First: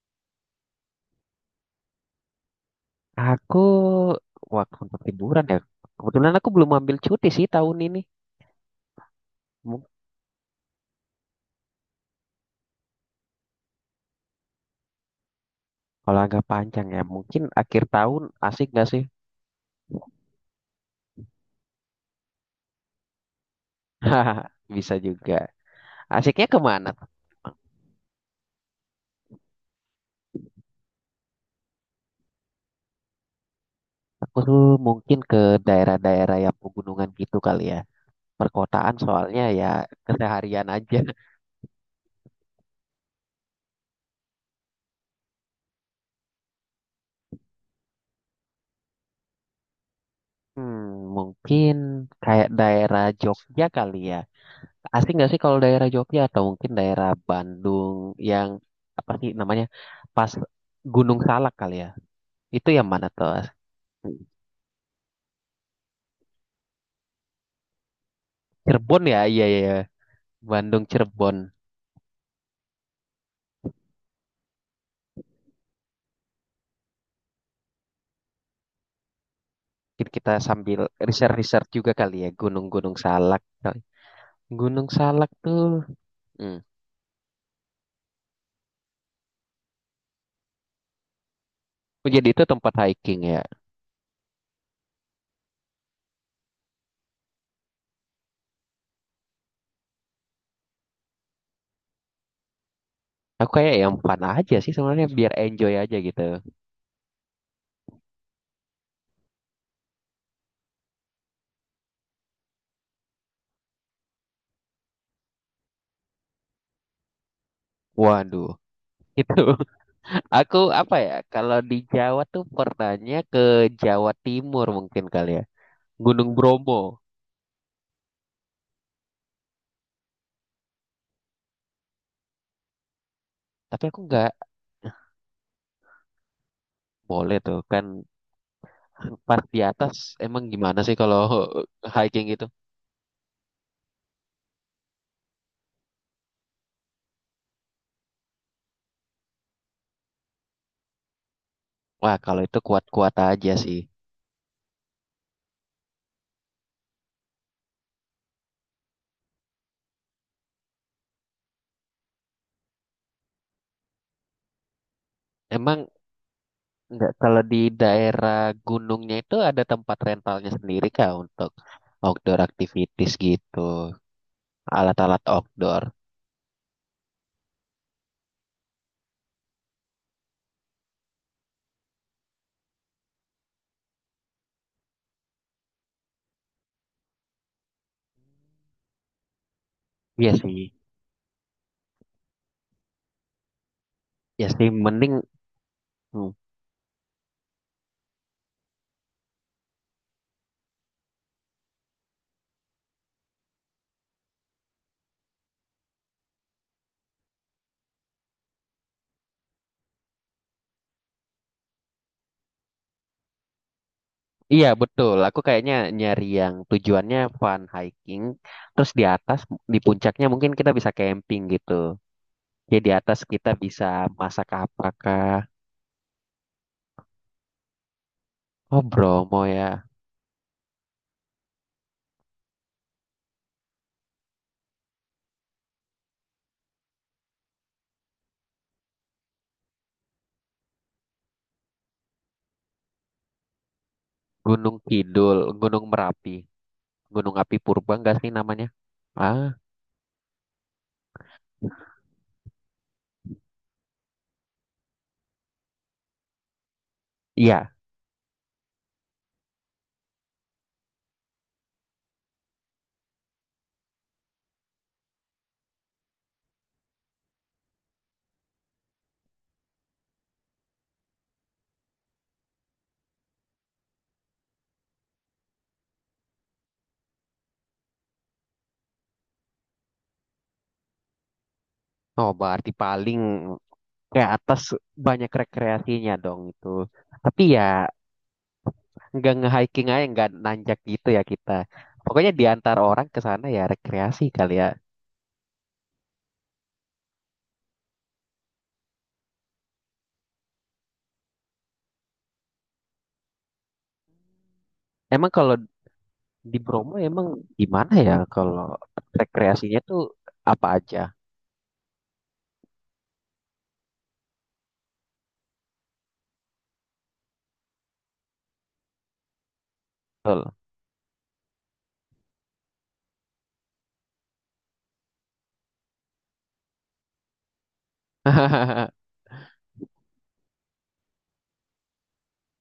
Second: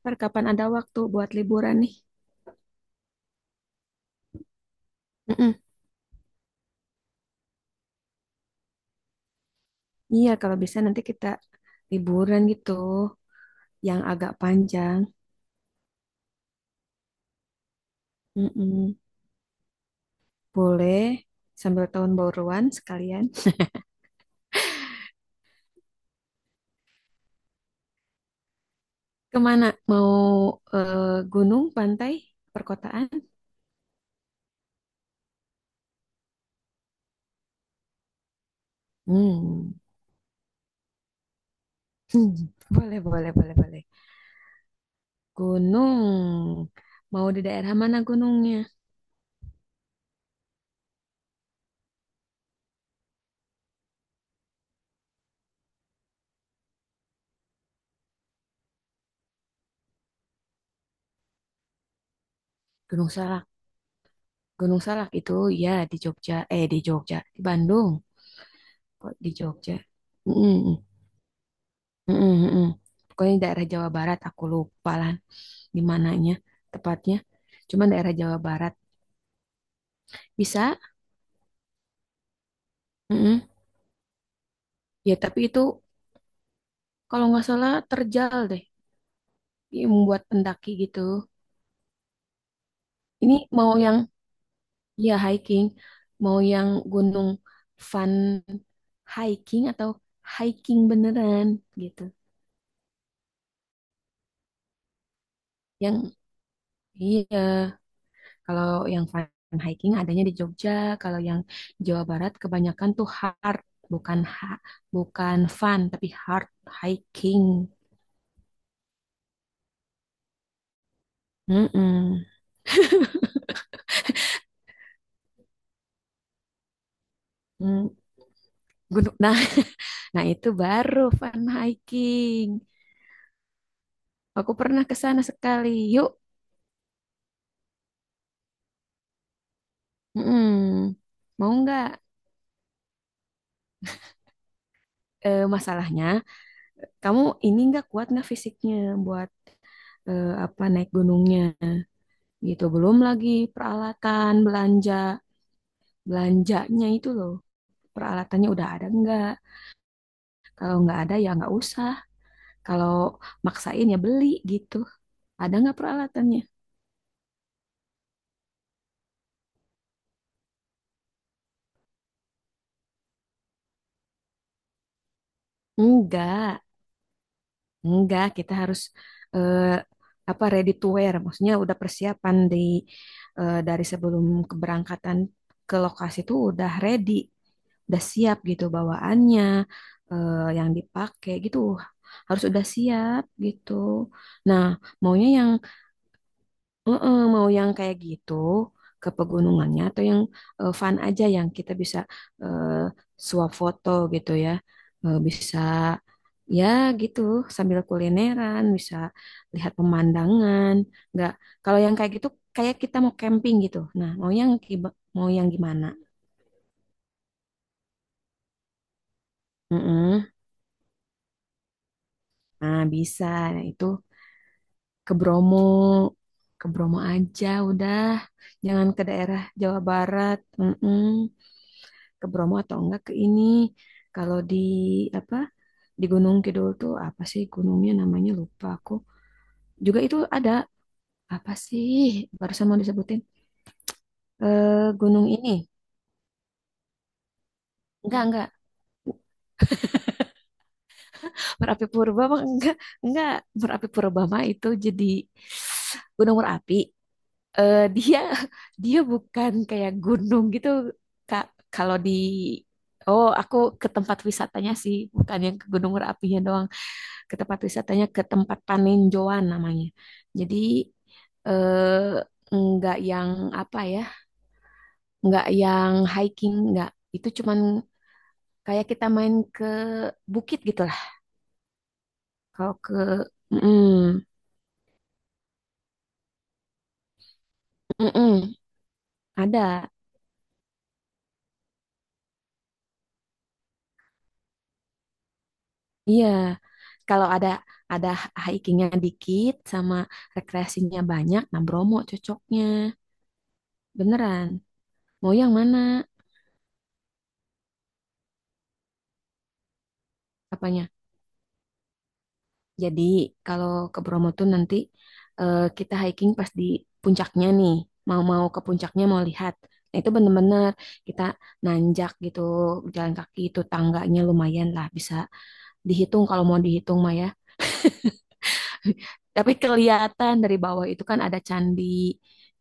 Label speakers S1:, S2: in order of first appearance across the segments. S1: Ntar kapan ada waktu buat liburan nih?
S2: Aku waktu untuk liburan ya.
S1: Mm-mm.
S2: Kebetulan aku belum ambil cuti sih tahun ini. Mung-
S1: Iya, kalau bisa nanti kita liburan gitu, yang agak panjang.
S2: kalau agak panjang ya, mungkin akhir tahun asik gak
S1: Mm-mm.
S2: sih?
S1: Boleh, sambil tahun baruan sekalian.
S2: Hahaha, bisa juga. Asiknya kemana?
S1: Kemana? Mau eh, gunung, pantai, perkotaan?
S2: Aku tuh mungkin ke daerah-daerah yang pegunungan gitu kali ya. Perkotaan soalnya ya
S1: Hmm.
S2: keseharian aja.
S1: Hmm. Boleh, boleh, boleh, boleh. Gunung. Mau di daerah mana gunungnya?
S2: Hmm, mungkin kayak daerah Jogja kali ya. Asik nggak sih kalau daerah Jogja atau mungkin daerah Bandung yang apa sih namanya? Pas Gunung Salak kali ya. Itu yang mana
S1: Gunung
S2: tuh?
S1: Salak. Gunung Salak itu ya di Jogja. Eh, di Jogja. Di Bandung.
S2: Cirebon
S1: Kok
S2: ya?
S1: di
S2: Iya, iya, iya.
S1: Jogja? Mm-mm.
S2: Bandung, Cirebon.
S1: Mm-mm, mm-mm. Pokoknya daerah Jawa Barat, aku lupa lah di mananya tepatnya. Cuman daerah Jawa Barat
S2: Mungkin kita sambil
S1: bisa.
S2: research-research juga kali ya. Gunung-gunung Salak.
S1: Mm-mm.
S2: Gunung
S1: Ya,
S2: Salak
S1: tapi itu
S2: tuh. Hmm.
S1: kalau nggak salah terjal deh, dia membuat pendaki gitu.
S2: Oh, jadi itu tempat hiking
S1: Ini
S2: ya.
S1: mau yang ya hiking, mau yang gunung fun hiking atau hiking beneran gitu.
S2: Aku kayak yang fun aja sih sebenarnya biar enjoy aja
S1: Yang
S2: gitu.
S1: iya, kalau yang fun hiking adanya di Jogja, kalau yang Jawa Barat kebanyakan tuh hard, bukan ha, bukan fun tapi hard hiking.
S2: Waduh. Itu aku apa ya? Kalau di Jawa
S1: Mm-mm.
S2: tuh pernahnya ke Jawa Timur mungkin kali ya. Gunung Bromo.
S1: Mm, gunung. Nah, nah itu baru fun hiking.
S2: Tapi aku nggak
S1: Aku pernah ke sana sekali. Yuk,
S2: boleh tuh kan pas di atas emang gimana sih
S1: mm-mm.
S2: kalau
S1: Mau nggak?
S2: hiking gitu?
S1: Masalahnya, kamu ini nggak kuat nggak fisiknya buat apa naik gunungnya
S2: Wah, kalau itu
S1: gitu. Belum
S2: kuat-kuat
S1: lagi
S2: aja sih.
S1: peralatan belanjanya itu loh. Peralatannya udah ada nggak, kalau nggak ada ya nggak usah, kalau maksain ya beli gitu. Ada nggak
S2: Emang
S1: peralatannya?
S2: nggak kalau di daerah gunungnya itu ada tempat rentalnya sendiri kah untuk outdoor activities gitu, alat-alat outdoor.
S1: enggak enggak, kita harus eh, apa, ready to wear, maksudnya udah persiapan di dari sebelum keberangkatan ke lokasi itu udah ready, udah siap gitu bawaannya,
S2: Iya
S1: yang
S2: sih,
S1: dipakai gitu, harus udah siap gitu.
S2: ya
S1: Nah
S2: sih mending
S1: maunya yang
S2: hmm.
S1: heeh, mau yang kayak gitu ke pegunungannya atau yang fun aja yang kita bisa eh, suap foto gitu ya. Bisa ya gitu, sambil kulineran, bisa lihat pemandangan. Nggak, kalau yang kayak gitu kayak kita mau camping gitu. Nah, mau yang
S2: Iya betul,
S1: mau
S2: aku
S1: yang
S2: kayaknya
S1: gimana?
S2: nyari yang tujuannya fun hiking, terus di atas di
S1: Heeh.
S2: puncaknya mungkin kita bisa camping gitu. Jadi
S1: Nah,
S2: di atas
S1: bisa.
S2: kita
S1: Nah,
S2: bisa
S1: itu
S2: masak
S1: ke
S2: apakah?
S1: Bromo. Ke Bromo aja udah.
S2: Oh
S1: Jangan ke daerah
S2: Bromo
S1: Jawa
S2: ya,
S1: Barat. Heeh. Ke Bromo atau enggak ke ini. Kalau di apa di Gunung Kidul tuh apa sih gunungnya namanya lupa aku. Juga itu ada apa sih barusan mau disebutin
S2: Gunung
S1: gunung
S2: Kidul,
S1: ini.
S2: Gunung Merapi. Gunung Api Purba enggak
S1: Enggak,
S2: sih
S1: enggak.
S2: namanya? Ah,
S1: Merapi Purba mah enggak, enggak. Merapi Purba mah itu jadi gunung berapi.
S2: iya.
S1: Eh dia dia bukan kayak gunung gitu. Kak, kalau di, oh, aku ke tempat wisatanya sih, bukan yang ke Gunung Merapinya doang. Ke tempat wisatanya, ke tempat paninjauan namanya. Jadi nggak yang apa ya, nggak yang hiking, nggak. Itu cuman kayak kita main ke bukit gitu lah.
S2: Oh, berarti
S1: Kalau ke,
S2: paling ke
S1: mm,
S2: atas banyak rekreasinya dong itu. Tapi ya
S1: mm,
S2: nggak nge-hiking
S1: ada,
S2: aja, nggak nanjak gitu ya kita. Pokoknya di antara orang ke sana ya rekreasi kali ya.
S1: iya. Kalau ada hikingnya dikit sama rekreasinya banyak, nah Bromo cocoknya. Beneran.
S2: Emang
S1: Mau yang
S2: kalau
S1: mana?
S2: di Bromo emang gimana ya kalau rekreasinya tuh apa
S1: Apanya?
S2: aja?
S1: Jadi kalau ke Bromo tuh nanti kita hiking pas di puncaknya nih. Mau-mau ke puncaknya, mau lihat. Nah, itu
S2: Betul.
S1: bener-bener kita nanjak gitu, jalan kaki itu tangganya lumayan lah, bisa dihitung kalau mau dihitung mah ya. Tapi kelihatan dari bawah itu kan ada candi,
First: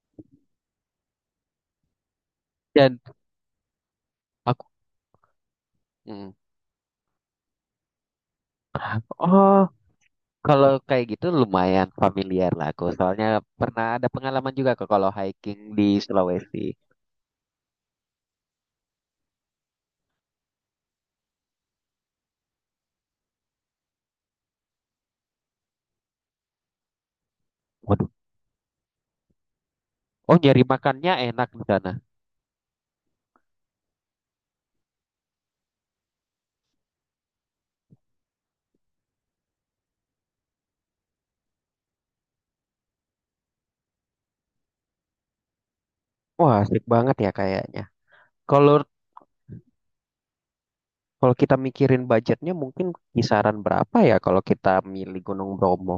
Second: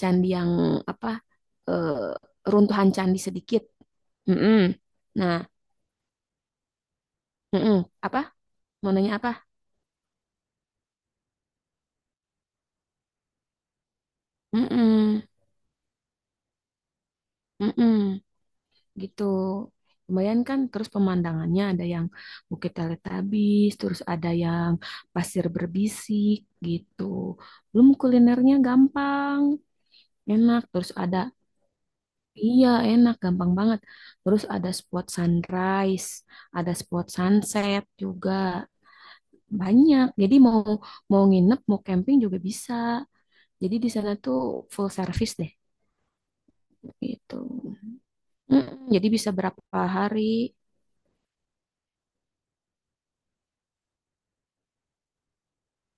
S1: candi yang apa, eh, runtuhan
S2: Dan
S1: candi sedikit. Mm-mm.
S2: aku,
S1: Nah,
S2: hmm.
S1: mm-mm. Apa? Mau nanya apa?
S2: oh Kalau kayak gitu lumayan familiar lah aku. Soalnya pernah ada pengalaman juga ke kalau
S1: Mm-mm.
S2: hiking di Sulawesi.
S1: Mm-mm. Gitu. Lumayan kan, terus pemandangannya ada yang Bukit Teletabis, terus ada yang pasir berbisik gitu. Belum
S2: Waduh.
S1: kulinernya gampang,
S2: Oh,
S1: enak.
S2: nyari
S1: Terus
S2: makannya
S1: ada
S2: enak di sana.
S1: iya enak, gampang banget. Terus ada spot sunrise, ada spot sunset juga banyak. Jadi mau mau nginep, mau camping juga bisa. Jadi di sana tuh full service deh
S2: Wah, asik banget ya
S1: gitu.
S2: kayaknya. Kalau
S1: Jadi bisa berapa hari?
S2: kalau kita mikirin budgetnya mungkin kisaran berapa ya kalau kita milih Gunung Bromo?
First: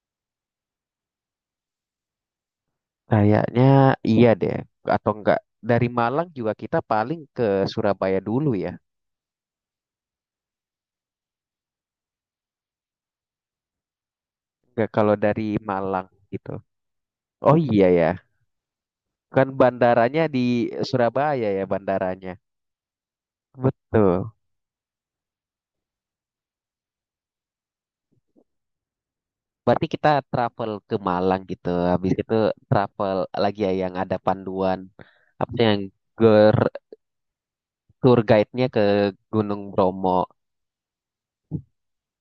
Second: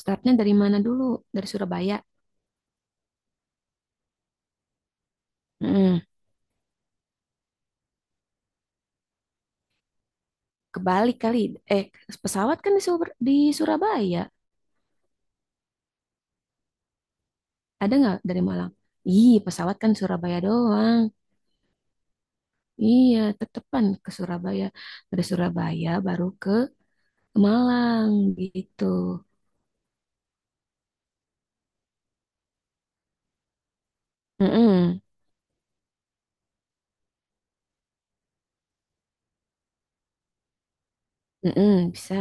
S1: Startnya dari mana dulu? Dari Surabaya.
S2: Kayaknya iya deh. Atau enggak dari
S1: Hmm,
S2: Malang juga kita paling ke Surabaya dulu ya.
S1: Kebalik kali. Eh, Pesawat kan di Surabaya.
S2: Enggak kalau dari Malang gitu. Oh iya
S1: Ada
S2: ya.
S1: nggak dari Malang? Ih,
S2: Kan
S1: pesawat kan
S2: bandaranya
S1: Surabaya
S2: di
S1: doang.
S2: Surabaya ya bandaranya.
S1: Iya, tetepan ke
S2: Betul.
S1: Surabaya. Dari Surabaya baru ke Malang gitu.
S2: Berarti kita travel ke Malang gitu. Habis itu travel lagi ya yang ada panduan
S1: Mm-mm,
S2: apa sih yang ger- tour guide-nya ke Gunung Bromo.
S1: mm-mm, bisa.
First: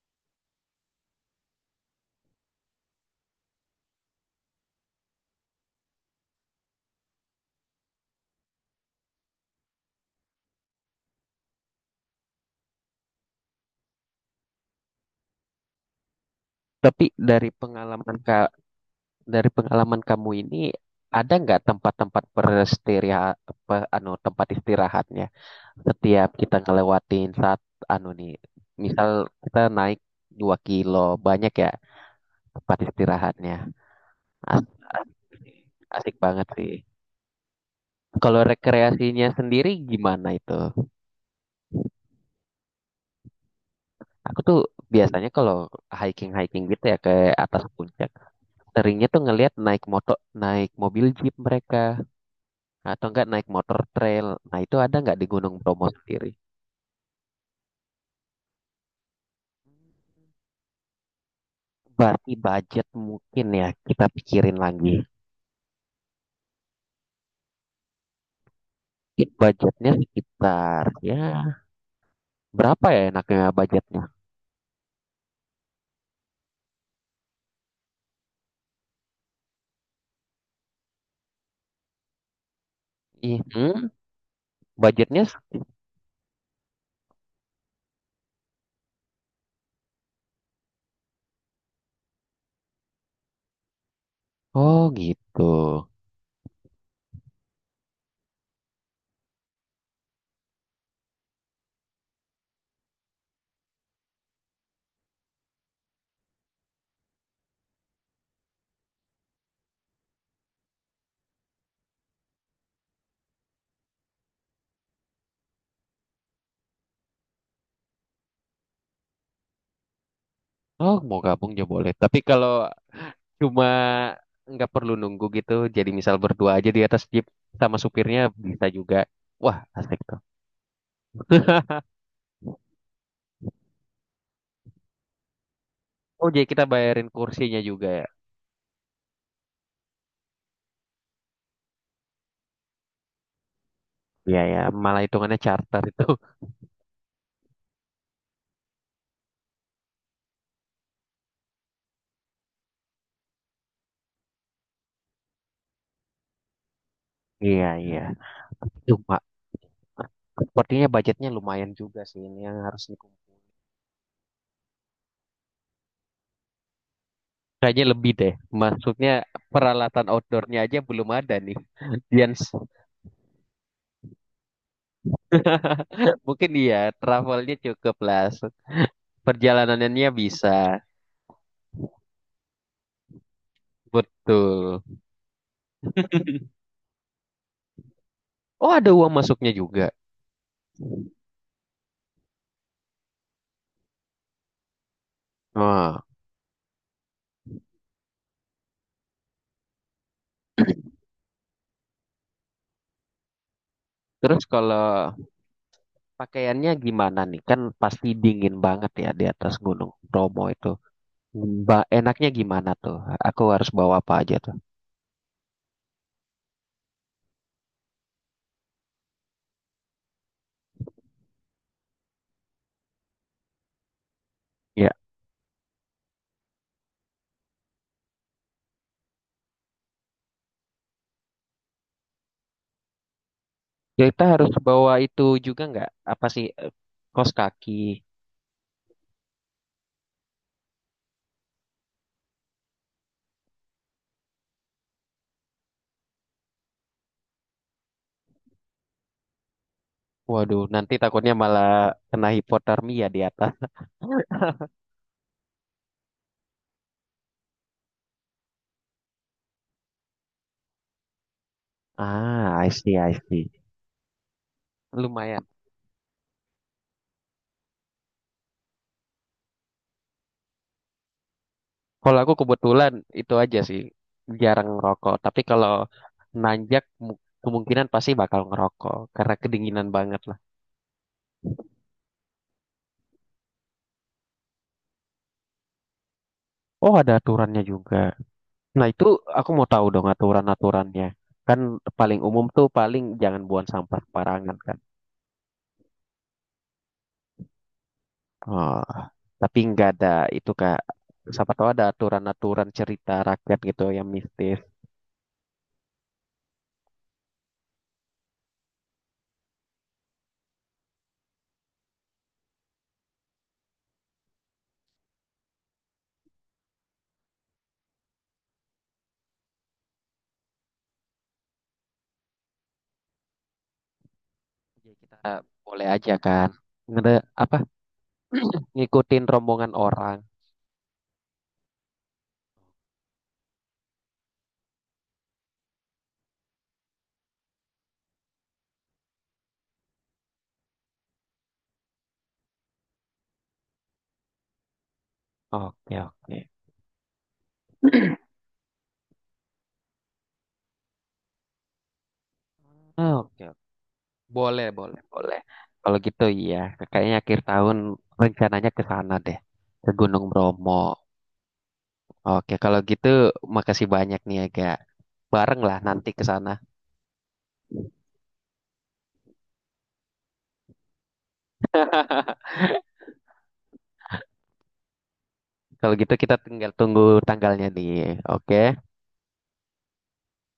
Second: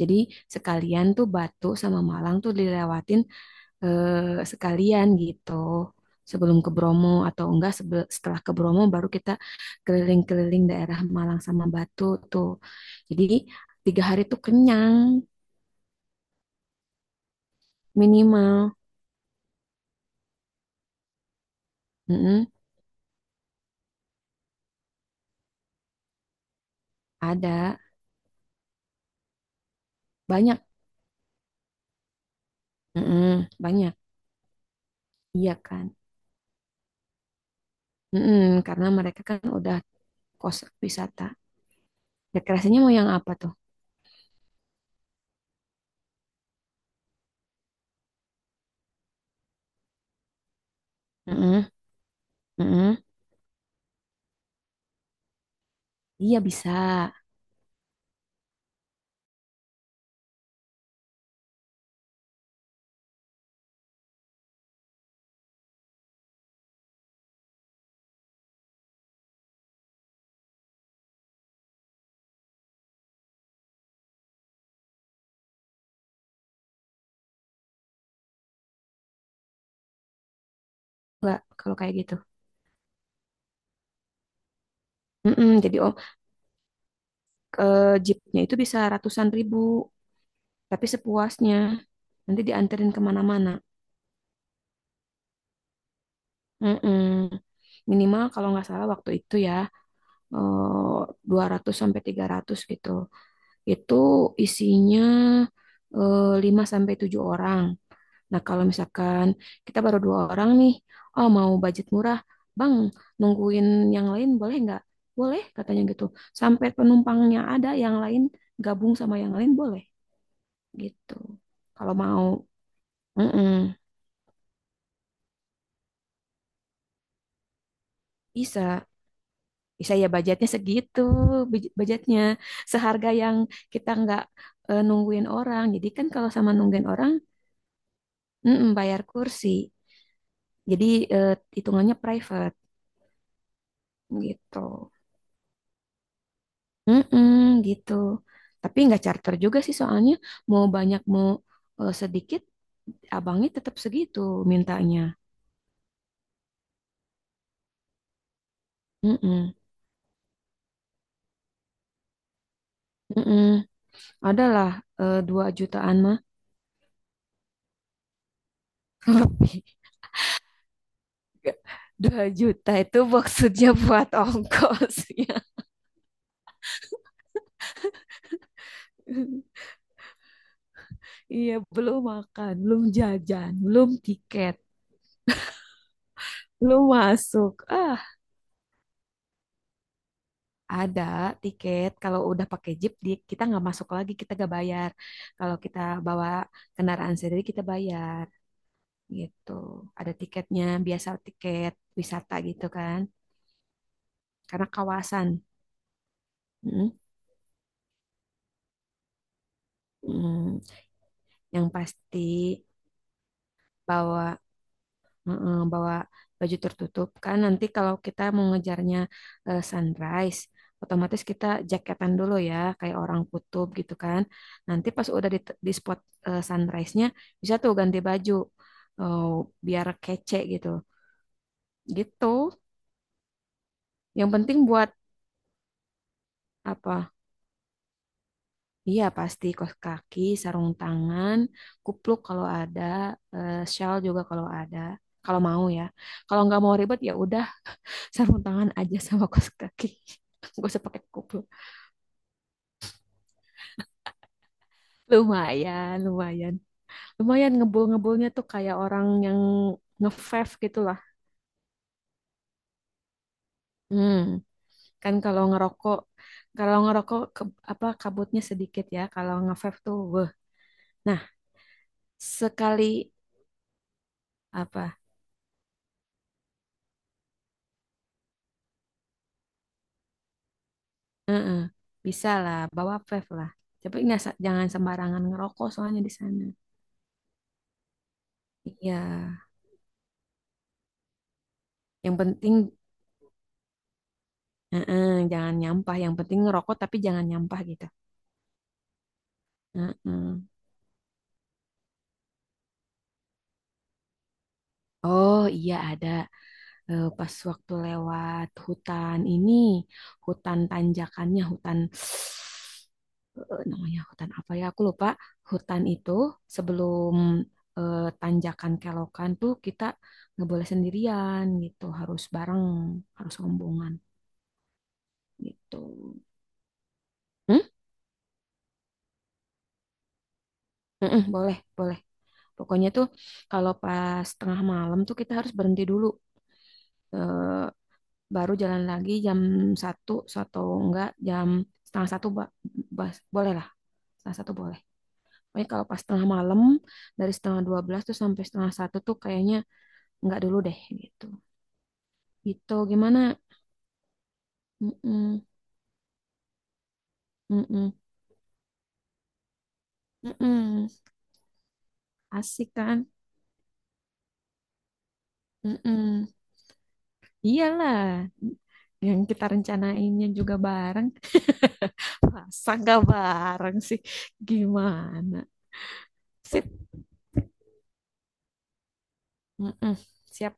S1: Jadi sekalian tuh Batu sama Malang tuh dilewatin eh, sekalian gitu sebelum ke Bromo atau enggak setelah ke Bromo baru kita keliling-keliling daerah Malang sama Batu tuh, jadi 3 hari tuh kenyang
S2: Tapi dari pengalaman ka,
S1: minimal.
S2: dari pengalaman kamu ini ada nggak tempat-tempat
S1: Mm-mm,
S2: beristirahat apa anu tempat istirahatnya setiap kita ngelewatin saat
S1: ada
S2: anu nih misal kita naik 2
S1: banyak.
S2: kilo banyak ya tempat
S1: Mm-mm,
S2: istirahatnya
S1: banyak.
S2: asik,
S1: Iya kan.
S2: asik banget sih. Kalau
S1: Mm-mm, karena mereka
S2: rekreasinya
S1: kan
S2: sendiri
S1: udah
S2: gimana itu?
S1: kos wisata, rekreasinya mau yang apa tuh.
S2: Aku tuh biasanya kalau hiking-hiking gitu ya ke atas puncak, seringnya tuh ngelihat naik motor, naik mobil jeep
S1: Mm-mm,
S2: mereka
S1: mm-mm.
S2: atau enggak naik motor trail. Nah, itu ada nggak di Gunung Bromo sendiri?
S1: Iya bisa
S2: Berarti budget mungkin ya kita pikirin lagi. Mungkin budgetnya sekitar ya berapa ya enaknya budgetnya?
S1: enggak kalau kayak gitu.
S2: Ih, hmm, budgetnya s-
S1: Mm-mm, jadi om ke jeepnya itu bisa ratusan ribu, tapi sepuasnya nanti dianterin kemana-mana.
S2: oh gitu.
S1: Mm-mm. Minimal kalau nggak salah waktu itu ya, eh, 200 sampai 300 gitu, itu isinya 5 sampai tujuh orang. Nah kalau misalkan kita baru dua orang nih, oh mau budget murah bang, nungguin yang lain boleh nggak, boleh katanya gitu, sampai penumpangnya ada yang lain, gabung sama yang lain boleh
S2: Oh,
S1: gitu
S2: mau gabung ya boleh.
S1: kalau
S2: Tapi
S1: mau.
S2: kalau
S1: Mm-mm,
S2: cuma nggak perlu nunggu gitu jadi misal berdua aja di atas jeep sama supirnya bisa
S1: bisa,
S2: juga, wah
S1: bisa
S2: asik
S1: ya
S2: tuh.
S1: budgetnya segitu. Budgetnya seharga yang kita nggak nungguin orang. Jadi kan
S2: Oh
S1: kalau
S2: jadi
S1: sama
S2: kita
S1: nungguin
S2: bayarin
S1: orang,
S2: kursinya juga ya,
S1: mm-mm, bayar kursi. Jadi eh, hitungannya private
S2: iya
S1: gitu.
S2: ya, malah hitungannya charter itu.
S1: Mm-mm, gitu tapi nggak charter juga sih, soalnya mau banyak mau sedikit, abangnya tetap segitu mintanya.
S2: Iya iya, cuma
S1: Mm-mm,
S2: sepertinya budgetnya lumayan juga sih ini yang harus dikumpulkan.
S1: mm-mm. Adalah 2 jutaan mah.
S2: Kayaknya lebih deh, maksudnya
S1: Lebih.
S2: peralatan outdoornya aja belum ada nih.
S1: dua
S2: Jens
S1: juta itu maksudnya buat ongkosnya.
S2: mungkin iya travelnya cukup lah, perjalanannya bisa,
S1: Iya, belum makan, belum jajan, belum tiket,
S2: betul.
S1: belum masuk. Ah,
S2: Oh ada uang masuknya juga.
S1: ada tiket. Kalau udah pakai jeep, kita nggak masuk lagi, kita nggak bayar. Kalau kita
S2: Wah.
S1: bawa kendaraan sendiri, kita bayar. Gitu. Ada tiketnya, biasa tiket wisata gitu kan.
S2: Terus
S1: Karena
S2: kalau
S1: kawasan.
S2: pakaiannya
S1: Mm,
S2: gimana nih? Kan pasti dingin banget ya di atas Gunung Bromo
S1: mm.
S2: itu.
S1: Yang
S2: Ba-
S1: pasti
S2: enaknya gimana tuh? Aku harus bawa apa aja
S1: bawa.
S2: tuh?
S1: Heeh, bawa baju tertutup kan, nanti kalau kita mau ngejarnya sunrise otomatis kita jaketan dulu ya, kayak orang kutub gitu kan. Nanti
S2: Ya,
S1: pas udah di spot sunrise-nya, bisa tuh ganti baju eh, biar kece gitu, gitu
S2: kita
S1: yang
S2: harus
S1: penting buat
S2: bawa itu juga nggak? Apa sih?
S1: apa.
S2: Kaos kaki.
S1: Iya, pasti kaos kaki, sarung tangan, kupluk kalau ada, shawl juga kalau ada, kalau mau ya. Kalau nggak mau ribet ya udah, sarung tangan aja sama kaos kaki.
S2: Waduh,
S1: Gak usah
S2: nanti
S1: pakai
S2: takutnya
S1: kupluk.
S2: malah kena hipotermia di atas.
S1: Lumayan, lumayan, lumayan ngebul, ngebulnya tuh kayak orang yang ngefave gitu lah.
S2: Ah, I see, I see.
S1: Hmm. Kan kalau
S2: Lumayan.
S1: ngerokok kalau ngerokok apa kabutnya sedikit ya. Kalau ngefave tuh wah. Nah
S2: Kalau aku kebetulan
S1: sekali
S2: itu aja sih, jarang
S1: apa,
S2: ngerokok. Tapi kalau nanjak mu- kemungkinan pasti bakal ngerokok karena kedinginan banget.
S1: eh-eh, bisa lah bawa vape lah. Tapi nggak, jangan sembarangan ngerokok soalnya di sana.
S2: Oh, ada aturannya juga. Nah,
S1: Iya
S2: itu aku mau tahu dong aturan-aturannya. Kan
S1: yang
S2: paling umum tuh
S1: penting,
S2: paling jangan buang sampah sembarangan kan.
S1: eh-eh, jangan nyampah. Yang penting ngerokok tapi jangan nyampah gitu.
S2: Oh, tapi nggak ada
S1: Eh-eh.
S2: itu Kak. Siapa tahu ada aturan-aturan cerita rakyat gitu yang mistis.
S1: Oh iya ada. Pas waktu lewat hutan ini, hutan tanjakannya, hutan namanya hutan apa ya aku lupa, hutan itu sebelum tanjakan kelokan tuh kita nggak boleh sendirian gitu, harus bareng, harus rombongan
S2: Jadi kita
S1: gitu.
S2: boleh aja kan. Ngede, apa
S1: Hmm?
S2: ngikutin rombongan orang.
S1: Mm-mm, boleh, boleh, pokoknya tuh kalau pas tengah malam tuh kita harus berhenti dulu. Eh, Baru jalan lagi jam satu atau enggak jam setengah satu, boleh lah, setengah satu boleh. Pokoknya kalau
S2: Oke,
S1: pas tengah
S2: oke.
S1: malam dari setengah dua belas tuh sampai setengah satu tuh, kayaknya enggak dulu deh gitu, gitu
S2: Oh,
S1: gimana.
S2: oke, oke. Boleh, boleh, boleh.
S1: Mm-mm,
S2: Kalau gitu iya, kayaknya akhir tahun
S1: mm-mm,
S2: rencananya ke sana deh, ke Gunung Bromo.
S1: mm-mm.
S2: Oke,
S1: Asik
S2: kalau
S1: kan.
S2: gitu makasih banyak nih agak bareng lah nanti ke
S1: Mm-mm.
S2: sana.
S1: Iyalah, yang kita rencanainnya juga bareng, masa nggak bareng sih, gimana.
S2: Kalau gitu kita
S1: Sip.
S2: tinggal tunggu tanggalnya nih. Oke.
S1: Mm-mm. Siap.